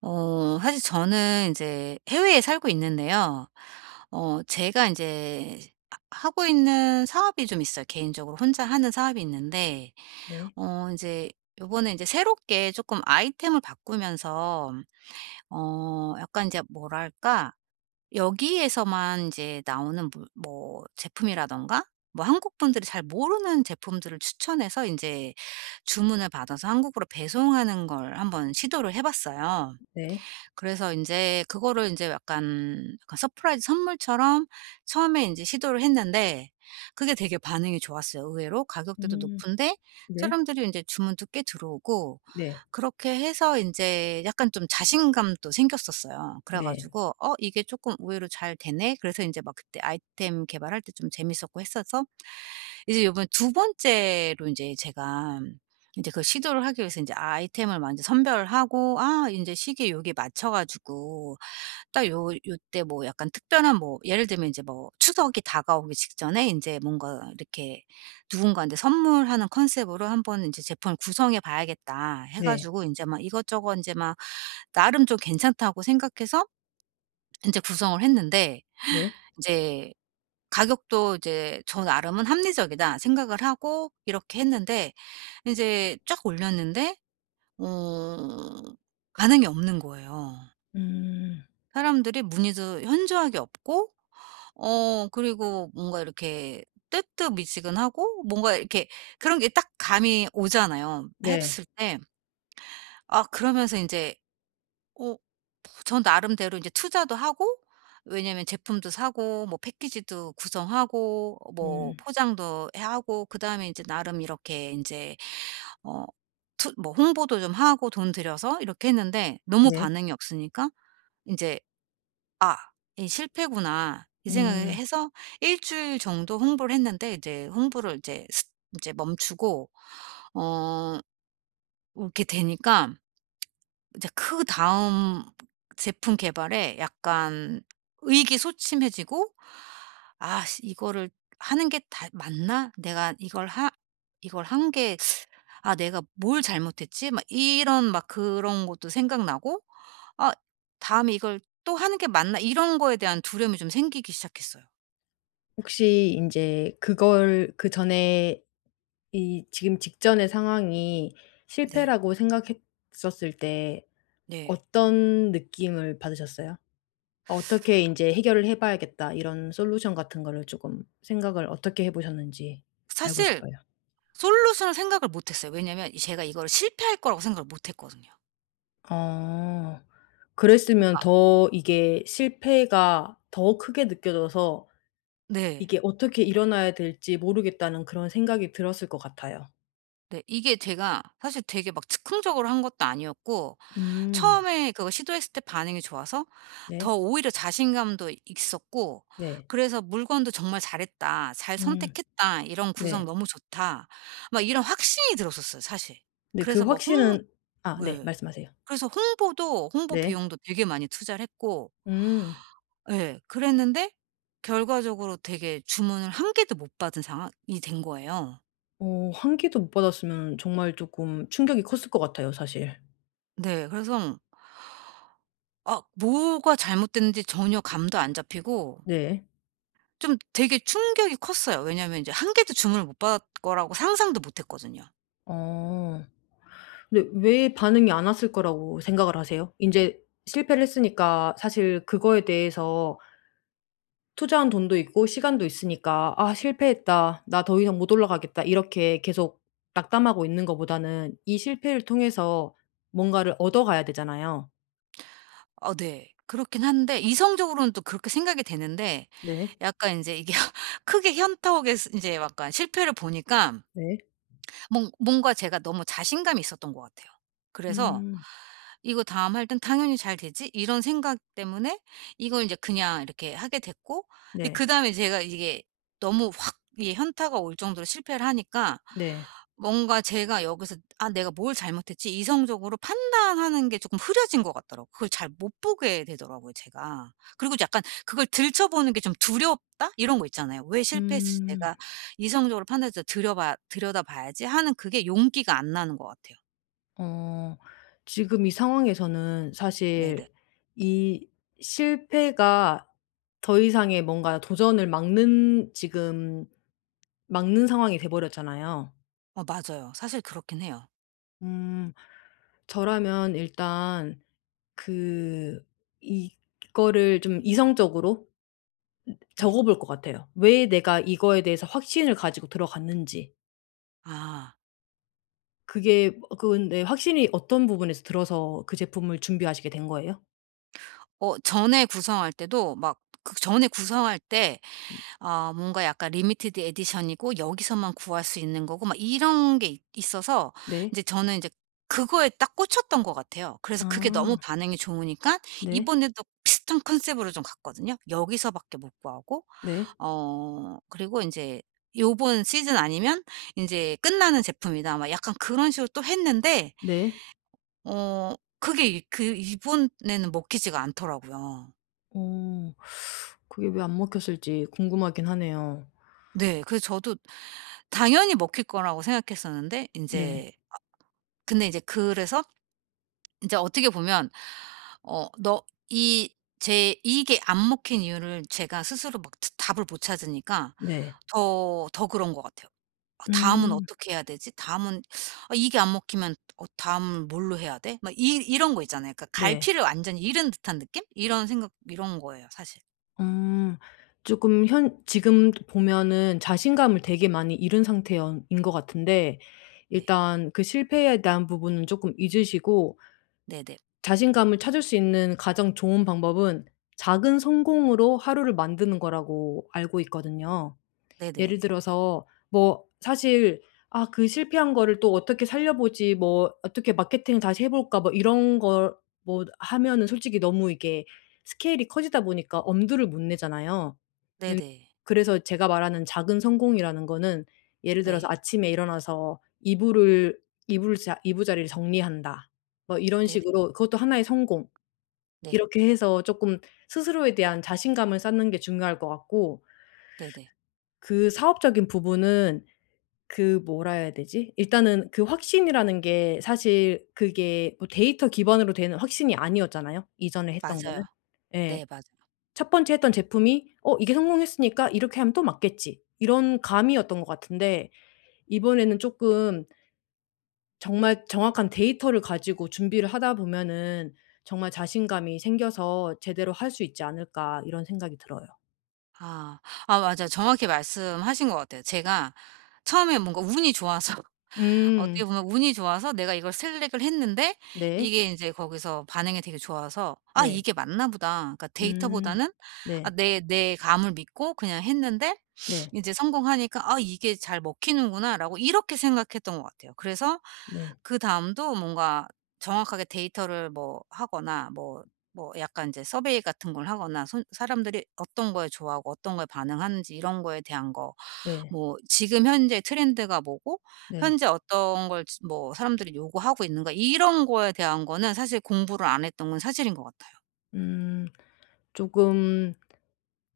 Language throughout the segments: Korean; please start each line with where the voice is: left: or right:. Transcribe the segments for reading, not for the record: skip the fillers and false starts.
right: 사실 저는 이제 해외에 살고 있는데요. 제가 이제 하 하고 있는 사업이 좀 있어요. 개인적으로 혼자 하는 사업이 있는데,
left: 네.
right: 이제 요번에 이제 새롭게 조금 아이템을 바꾸면서, 약간 이제 뭐랄까, 여기에서만 이제 나오는 물 뭐 제품이라든가 뭐 한국 분들이 잘 모르는 제품들을 추천해서 이제 주문을 받아서 한국으로 배송하는 걸 한번 시도를 해 봤어요.
left: 네.
right: 그래서 이제 그거를 이제 약간 서프라이즈 선물처럼 처음에 이제 시도를 했는데, 그게 되게 반응이 좋았어요. 의외로 가격대도
left: 음.
right: 높은데
left: 네.
right: 사람들이 이제 주문도 꽤 들어오고,
left: 네.
right: 그렇게 해서 이제 약간 좀 자신감도 생겼었어요. 그래
left: 네.
right: 가지고 '어 이게 조금 의외로 잘 되네.' 그래서 이제 막 그때 아이템 개발할 때 좀 재밌었고 했어서, 이제 요번 두 번째로 이제 제가 이제 그 시도를 하기 위해서 인제 아이템을 먼저 선별하고, 아 인제 시기에 요게 맞춰 가지고 딱 요 요때 뭐 약간 특별한 뭐 예를 들면 인제 뭐 추석이 다가오기 직전에 인제 뭔가 이렇게 '누군가한테 선물하는 컨셉으로 한번 인제 제품을 구성해 봐야겠다.' 해
left: 네.
right: 가지고 인제 막 이것저것 인제 막 나름 좀 괜찮다고 생각해서 인제 구성을 했는데,
left: 네.
right: 인제 가격도 이제 저 나름은 '합리적이다.' 생각을 하고 이렇게 했는데 인제 쫙 올렸는데, 어 반응이 없는 거예요.
left: 음.
right: 사람들이 문의도 현저하게 없고, 그리고 뭔가 이렇게 뜨뜻미지근하고 뭔가 이렇게 그런 게 딱 감이 오잖아요
left: 네.
right: 했을 때. 아, 그러면서 인제 어 저 나름대로 이제 투자도 하고, 왜냐면 제품도 사고 뭐 패키지도 구성하고 뭐
left: 음.
right: 포장도 해 하고 그다음에 이제 나름 이렇게 이제 어 투 뭐 홍보도 좀 하고 돈 들여서 이렇게 했는데 너무
left: 네.
right: 반응이 없으니까 이제 '아 이 실패구나.' 이 생각을
left: 음.
right: 해서, 일 주일 정도 홍보를 했는데 이제 홍보를 이제 스제 멈추고, 어 이렇게 되니까 이제 그다음 제품 개발에 약간 의기소침해지고, '아 씨 이거를 하는 게 다 맞나? 내가 이걸 한 게, 아 내가 뭘 잘못했지?' 막 이런 막 그런 것도 생각나고, '아 다음에 이걸 또 하는 게 맞나?' 이런 거에 대한 두려움이 좀 생기기 시작했어요.
left: 혹시 인제 그걸 그전에 이 지금 직전의 상황이
right: 네.
left: 실패라고 생각했었을 때
right: 네.
left: 어떤 느낌을 받으셨어요? "어떻게 인제 해결을 해 봐야겠다." 이런 솔루션 같은 거를 쪼금 생각을 어떻게 해 보셨는지 알고
right: 사실
left: 싶어요.
right: 솔루션을 생각을 못 했어요. 왜냐면 제가 이거를 실패할 거라고 생각을 못 했거든요.
left: 어. 그랬으면
right: 그러니까,
left: 더 이게 실패가 더 크게 느껴져서
right: 네.
left: 이게 "어떻게 일어나야 될지 모르겠다."는 그런 생각이 들었을 것 같아요.
right: 네. 이게 제가 사실 되게 막 즉흥적으로 한 것도 아니었고,
left: 음.
right: 처음에 그거 시도했을 때 반응이 좋아서 더
left: 네.
right: 오히려 자신감도 있었고,
left: 네.
right: 그래서 '물건도 정말 잘했다. 잘
left: 음.
right: 선택했다. 이런 구성
left: 네.
right: 너무 좋다.' 막 이런 확신이 들었었어요 사실.
left: 근데 그
right: 그래서 막 홍
left: 확신은 아 네.
right: 네.
left: 말씀하세요.
right: 그래서 홍보
left: 네.
right: 비용도 되게 많이 투자를 했고,
left: 음.
right: 예 그랬는데 결과적으로 되게 주문을 한 개도 못 받은 상황이 된 거예요.
left: 어 한 끼도 못 받았으면 정말 쪼끔 충격이 컸을 것 같아요 사실.
right: 네. 그래서 아 뭐가 잘못됐는지 전혀 감도 안 잡히고
left: 네.
right: 좀 되게 충격이 컸어요. 왜냐하면 이제 한 개도 주문을 못 받을 거라고 상상도 못 했거든요.
left: 어. 근데 왜 반응이 안 왔을 거라고 생각을 하세요? 인제 실패를 했으니까 사실 그거에 대해서 투자한 돈도 있고 시간도 있으니까 "아 실패했다. 나 더 이상 못 올라가겠다." 이렇게 계속 낙담하고 있는 것보다는 이 실패를 통해서 뭔가를 얻어가야 되잖아요.
right: 어 네. 그렇긴 한데 이성적으로는 또 그렇게 생각이 되는데,
left: 네.
right: 약간 인제 이게 크게 현타 오게 스 인제 약간 실패를 보니까,
left: 네.
right: 뭔 뭔가 제가 너무 자신감이 있었던 것 같아요. 그래서
left: 음.
right: '이거 다음 할 땐 당연히 잘 되지.' 이런 생각 때문에 이걸 이제 그냥 이렇게 하게 됐고,
left: 네.
right: 그 다음에 제가 이게 너무 확 이게 현타가 올 정도로 실패를 하니까,
left: 네.
right: 뭔가 제가 여기서 '아 내가 뭘 잘못했지?' 이성적으로 판단하는 게 조금 흐려진 것 같더라고요. 그걸 잘 못 보게 되더라고요 제가. 그리고 약간 그걸 들춰보는 게 좀 '두렵다.' 이런 거 있잖아요. '왜 실패했을
left: 음.
right: 내가 이성적으로 판단해서 들여봐 들여다봐야지' 하는 그게 용기가 안 나는 것 같아요.
left: 어 지금 이 상황에서는
right: 네네.
left: 사실 이 실패가 더 이상의 뭔가 도전을 막는 지금 막는 상황이 돼 버렸잖아요.
right: 어 맞아요. 사실 그렇긴 해요.
left: 음 저라면 일단 그 이거를 좀 이성적으로
right: 네.
left: 적어 볼 것 같아요. 왜 내가 이거에 대해서 확신을 가지고 들어갔는지.
right: 아.
left: 그게 근데 확신이 어떤 부분에서 들어서 그 제품을 준비하시게 된 거예요?
right: 전에 구성할 때도 막 그전에 구성할 때, 아 뭔가 약간 리미티드 에디션이고 여기서만 구할 수 있는 거고 막 이런 게 있 있어서 이
left: 네.
right: 제 저는 이제 그거에 딱 꽂혔던 것 같아요. 그래서 그게 너무
left: 아
right: 반응이 좋으니까
left: 네.
right: 이번에도 비슷한 컨셉으로 좀 갔거든요. 여기서밖에 못 구하고,
left: 네.
right: 그리고 이제 요번 시즌 아니면 이제 끝나는 제품이다 막 약간 그런 식으로 또 했는데,
left: 네.
right: 그게 이 그 이번에는 먹히지가 않더라고요.
left: 어 그게 왜 안 먹혔을지 궁금하긴 하네요.
right: 네. 그래서 저도 당연히 먹힐 거라고 생각했었는데 이
left: 네.
right: 제 근데 이제 그래서 이제 어떻게 보면 어 너 이 제 이게 안 먹힌 이유를 제가 스스로 막 답을 못 찾으니까
left: 네.
right: 더 그런 것 같아요. 아 다음은
left: 음.
right: 어떻게 해야 되지? 다음은, 아 이게 안 먹히면 다음은 뭘로 해야 돼? 막 이 이런 거 있잖아요. 그러니까
left: 네.
right: 갈피를 완전히 잃은 듯한 느낌? 이런 생각 이런 거예요 사실.
left: 음. 조금 현 지금 보면은 자신감을 되게 많이 잃은 상태여 인 것 같은데
right: 네.
left: 일단 그 실패에 대한 부분은 쪼끔 잊으시고
right: 네네.
left: 자신감을 찾을 수 있는 가장 좋은 방법은 작은 성공으로 하루를 만드는 거라고 알고 있거든요. 예를
right: 네네.
left: 들어서 뭐 사실 "아 그 실패한 거를 또 어떻게 살려보지. 뭐 어떻게 마케팅을 다시 해 볼까." 뭐 이런 걸 뭐 하면은 솔직히 너무 이게 스케일이 커지다 보니까 엄두를 못 내잖아요. 음
right: 네네.
left: 그래서 제가 말하는 작은 성공이라는 거는 예를 들어서
right: 네.
left: 아침에 일어나서 이불을 이불 자 이부자리를 정리한다. 뭐 이런
right: 네네.
left: 식으로 그것도 하나의 성공.
right: 네.
left: 이렇게 해서 조금 스스로에 대한 자신감을 쌓는 게 중요할 것 같고
right: 네네.
left: 그 사업적인 부분은 그 뭐라 해야 되지? 일단은 그 확신이라는 게 사실 그게 뭐 데이터 기반으로 되는 확신이 아니었잖아요, 이전에 했던 거는.
right: 맞아요.
left: 예.
right: 네 맞아요.
left: 첫 번째 했던 제품이 "어 이게 성공했으니까 이렇게 하면 또 맞겠지." 이런 감이었던 것 같은데 이번에는 쪼끔 정말 정확한 데이터를 가지고 준비를 하다 보면은 정말 자신감이 생겨서 "제대로 할 수 있지 않을까." 이런 생각이 들어요.
right: 아. 아 맞아요. 정확히 말씀하신 것 같아요. 제가 처음에 뭔가 운이 좋아서, 어떻게
left: 음.
right: 보면 운이 좋아서 내가 이걸 셀렉을 했는데,
left: 네.
right: 이게 인제 거기서 반응이 되게 좋아서 '아
left: 네.
right: 이게 맞나 보다.' 그러니까
left: 음.
right: 데이터보다는 아
left: 네.
right: 내 감을 믿고 그냥 했는데,
left: 네.
right: 인제 성공하니까 '아 이게 잘 먹히는구나.'라고 이렇게 생각했던 것 같아요. 그래서
left: 네.
right: 그다음도 뭔가 정확하게 데이터를 뭐 하거나 뭐 뭐 약간 인제 서베이 같은 걸 하거나, 손 사람들이 어떤 거에 좋아하고 어떤 거에 반응하는지 이런 거에 대한 거,
left: 네.
right: 뭐 지금 현재 트렌드가 뭐고
left: 네.
right: 현재 어떤 걸 뭐 사람들이 요구하고 있는가, 이런 거에 대한 거는 사실 공부를 안 했던 건 사실인 것 같아요.
left: 음 조금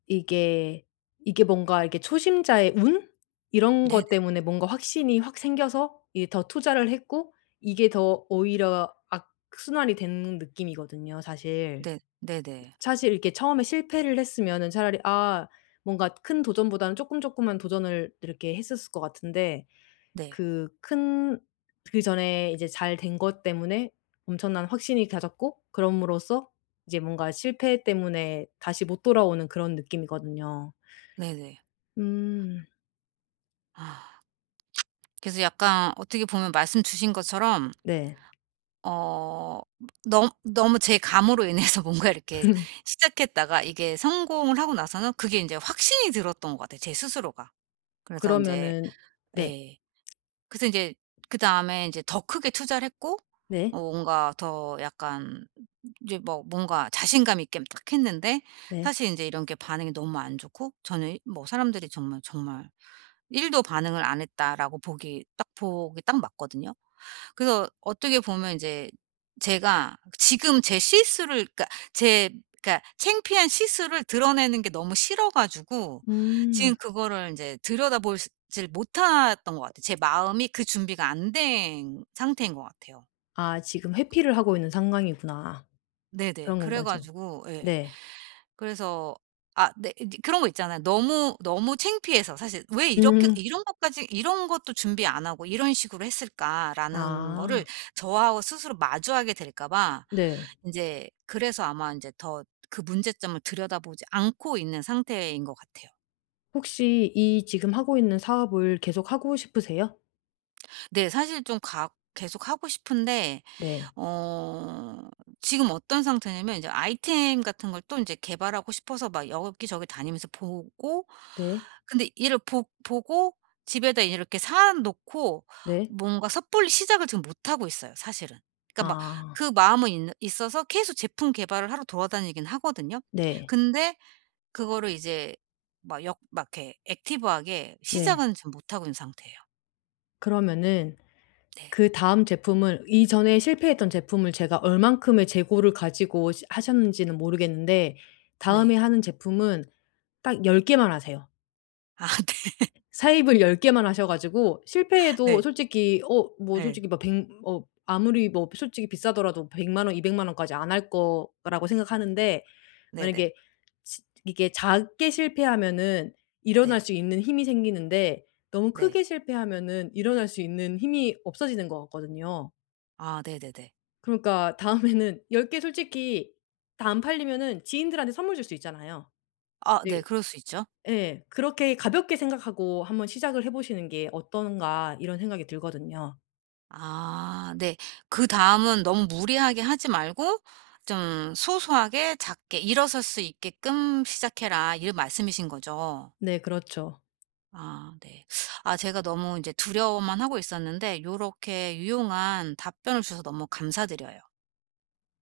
left: 이게 이게 뭔가 이게 초심자의 운? 이런
right: 네네.
left: 것 때문에 뭔가 확신이 확 생겨서 이게 더 투자를 했고 이게 더 오히려 악순환이 되는 느낌이거든요 사실.
right: 네. 네네.
left: 사실 이렇게 처음에 실패를 했으면은 차라리 아 뭔가 큰 도전보다는 조금조금한 도전을 이렇게 했었을 것 같은데
right: 네.
left: 그 큰 그전에 이제 잘 된 것 때문에 엄청난 확신이 가졌고 그럼으로써 이제 뭔가 실패 때문에 다시 못 돌아오는 그런 느낌이거든요.
right: 네네.
left: 음
right: 아. 그래서 약간 어떻게 보면 말씀 주신 것처럼,
left: 네.
right: 어 너무 너무 제 감으로 인해서 뭔가 이렇게 시작했다가, 이게 성공을 하고 나서는 그게 인제 확신이 들었던 것 같아요, 제 스스로가. 그래서 인제,
left: 그러면은 네.
right: 예. 그래서 인제 그다음에 인제 더 크게 투자를 했고,
left: 네.
right: 뭔가 더 약간 이제 뭐 뭔가 자신감 있게 딱 했는데,
left: 네.
right: 사실 인제 이런 게 반응이 너무 안 좋고, 저는 뭐 사람들이 정말, 정말 1도 반응을 안 했다라고 보기 딱 맞거든요. 그래서 어떻게 보면 인제 제가 지금 제 실수를 그러니까 제 그러니까 창피한 실수를 드러내는 게 너무 싫어 가지고 지금
left: 음.
right: 그거를 인제 들여다보지 못했던 것 같아요. 제 마음이 그 준비가 안 된 상태인 것 같아요.
left: 아 지금 회피를 하고 있는 상황이구나.
right: 네네.
left: 그런 건
right: 그래
left: 거죠.
right: 가지고 예.
left: 네.
right: 그래서 아 네 이제 그런 거 있잖아요. 너무, 너무 창피해서 사실 '왜 이렇게
left: 음.
right: 이런 것까지 이런 것도 준비 안 하고 이런 식으로 했을까?'라는
left: 아
right: 거를 저하고 스스로 마주하게 될까 봐
left: 네.
right: 이제, 그래서 아마 이제 더 그 문제점을 들여다보지 않고 있는 상태인 것 같아요.
left: 혹시 이 지금 하고 있는 사업을 계속하고 싶으세요?
right: 네 사실 좀 가 계속 하고 싶은데,
left: 네.
right: 어 지금 어떤 상태냐면 이제 아이템 같은 걸 또 이제 개발하고 싶어서 막 여기저기 다니면서 보고,
left: 네.
right: 근데 이를 보 보고 집에다 이렇게 사 놓고
left: 네.
right: 뭔가 섣불리 시작을 지금 못 하고 있어요 사실은. 그러니까 막
left: 아
right: 그 마음은 있 있어서 계속 제품 개발을 하러 돌아다니긴 하거든요.
left: 네.
right: 근데 그거를 이제 막 이렇게 액티브하게
left: 네.
right: 시작은 지금 못 하고 있는 상태예요.
left: 그러면은
right: 네.
left: 그다음 제품을 이전에 실패했던 제품을 제가 얼만큼의 재고를 가지고 시 하셨는지는 모르겠는데 다음에
right: 네.
left: 하는 제품은 딱 10 개만 하세요.
right: 아
left: 사입을 10 개만 하셔 가지고 실패해도
right: 네.
left: 솔직히
right: 네.
left: 뭐
right: 예.
left: 솔직히 막 백 어 아무리 뭐 솔직히 비싸더라도 100원, 200원까지 안 할 거라고 생각하는데
right: 네네. 네. 네.
left: 만약에 지 이게 작게 실패하면은 일어날
right: 네.
left: 수 있는 힘이 생기는데 너무
right: 네.
left: 크게 실패하면은 일어날 수 있는 힘이 없어지는 것 같거든요.
right: 아 네네네.
left: 그러니까 다음에는 10개 솔직히 다 안 팔리면은 지인들한테 선물 줄 수 있잖아요.
right: 아 네
left: 네.
right: 그럴 수 있죠.
left: 예. 그렇게 가볍게 생각하고 한번 시작을 해 보시는 게 어떤가 이런 생각이 들거든요.
right: 아 네. 그다음은 너무 무리하게 하지 말고 좀 소소하게 작게 일어설 수 있게끔 시작해라, 이런 말씀이신 거죠.
left: 네 그렇죠.
right: 아 네. 아 제가 너무 이제 두려워만 하고 있었는데 요렇게 유용한 답변을 주셔서 너무 감사드려요.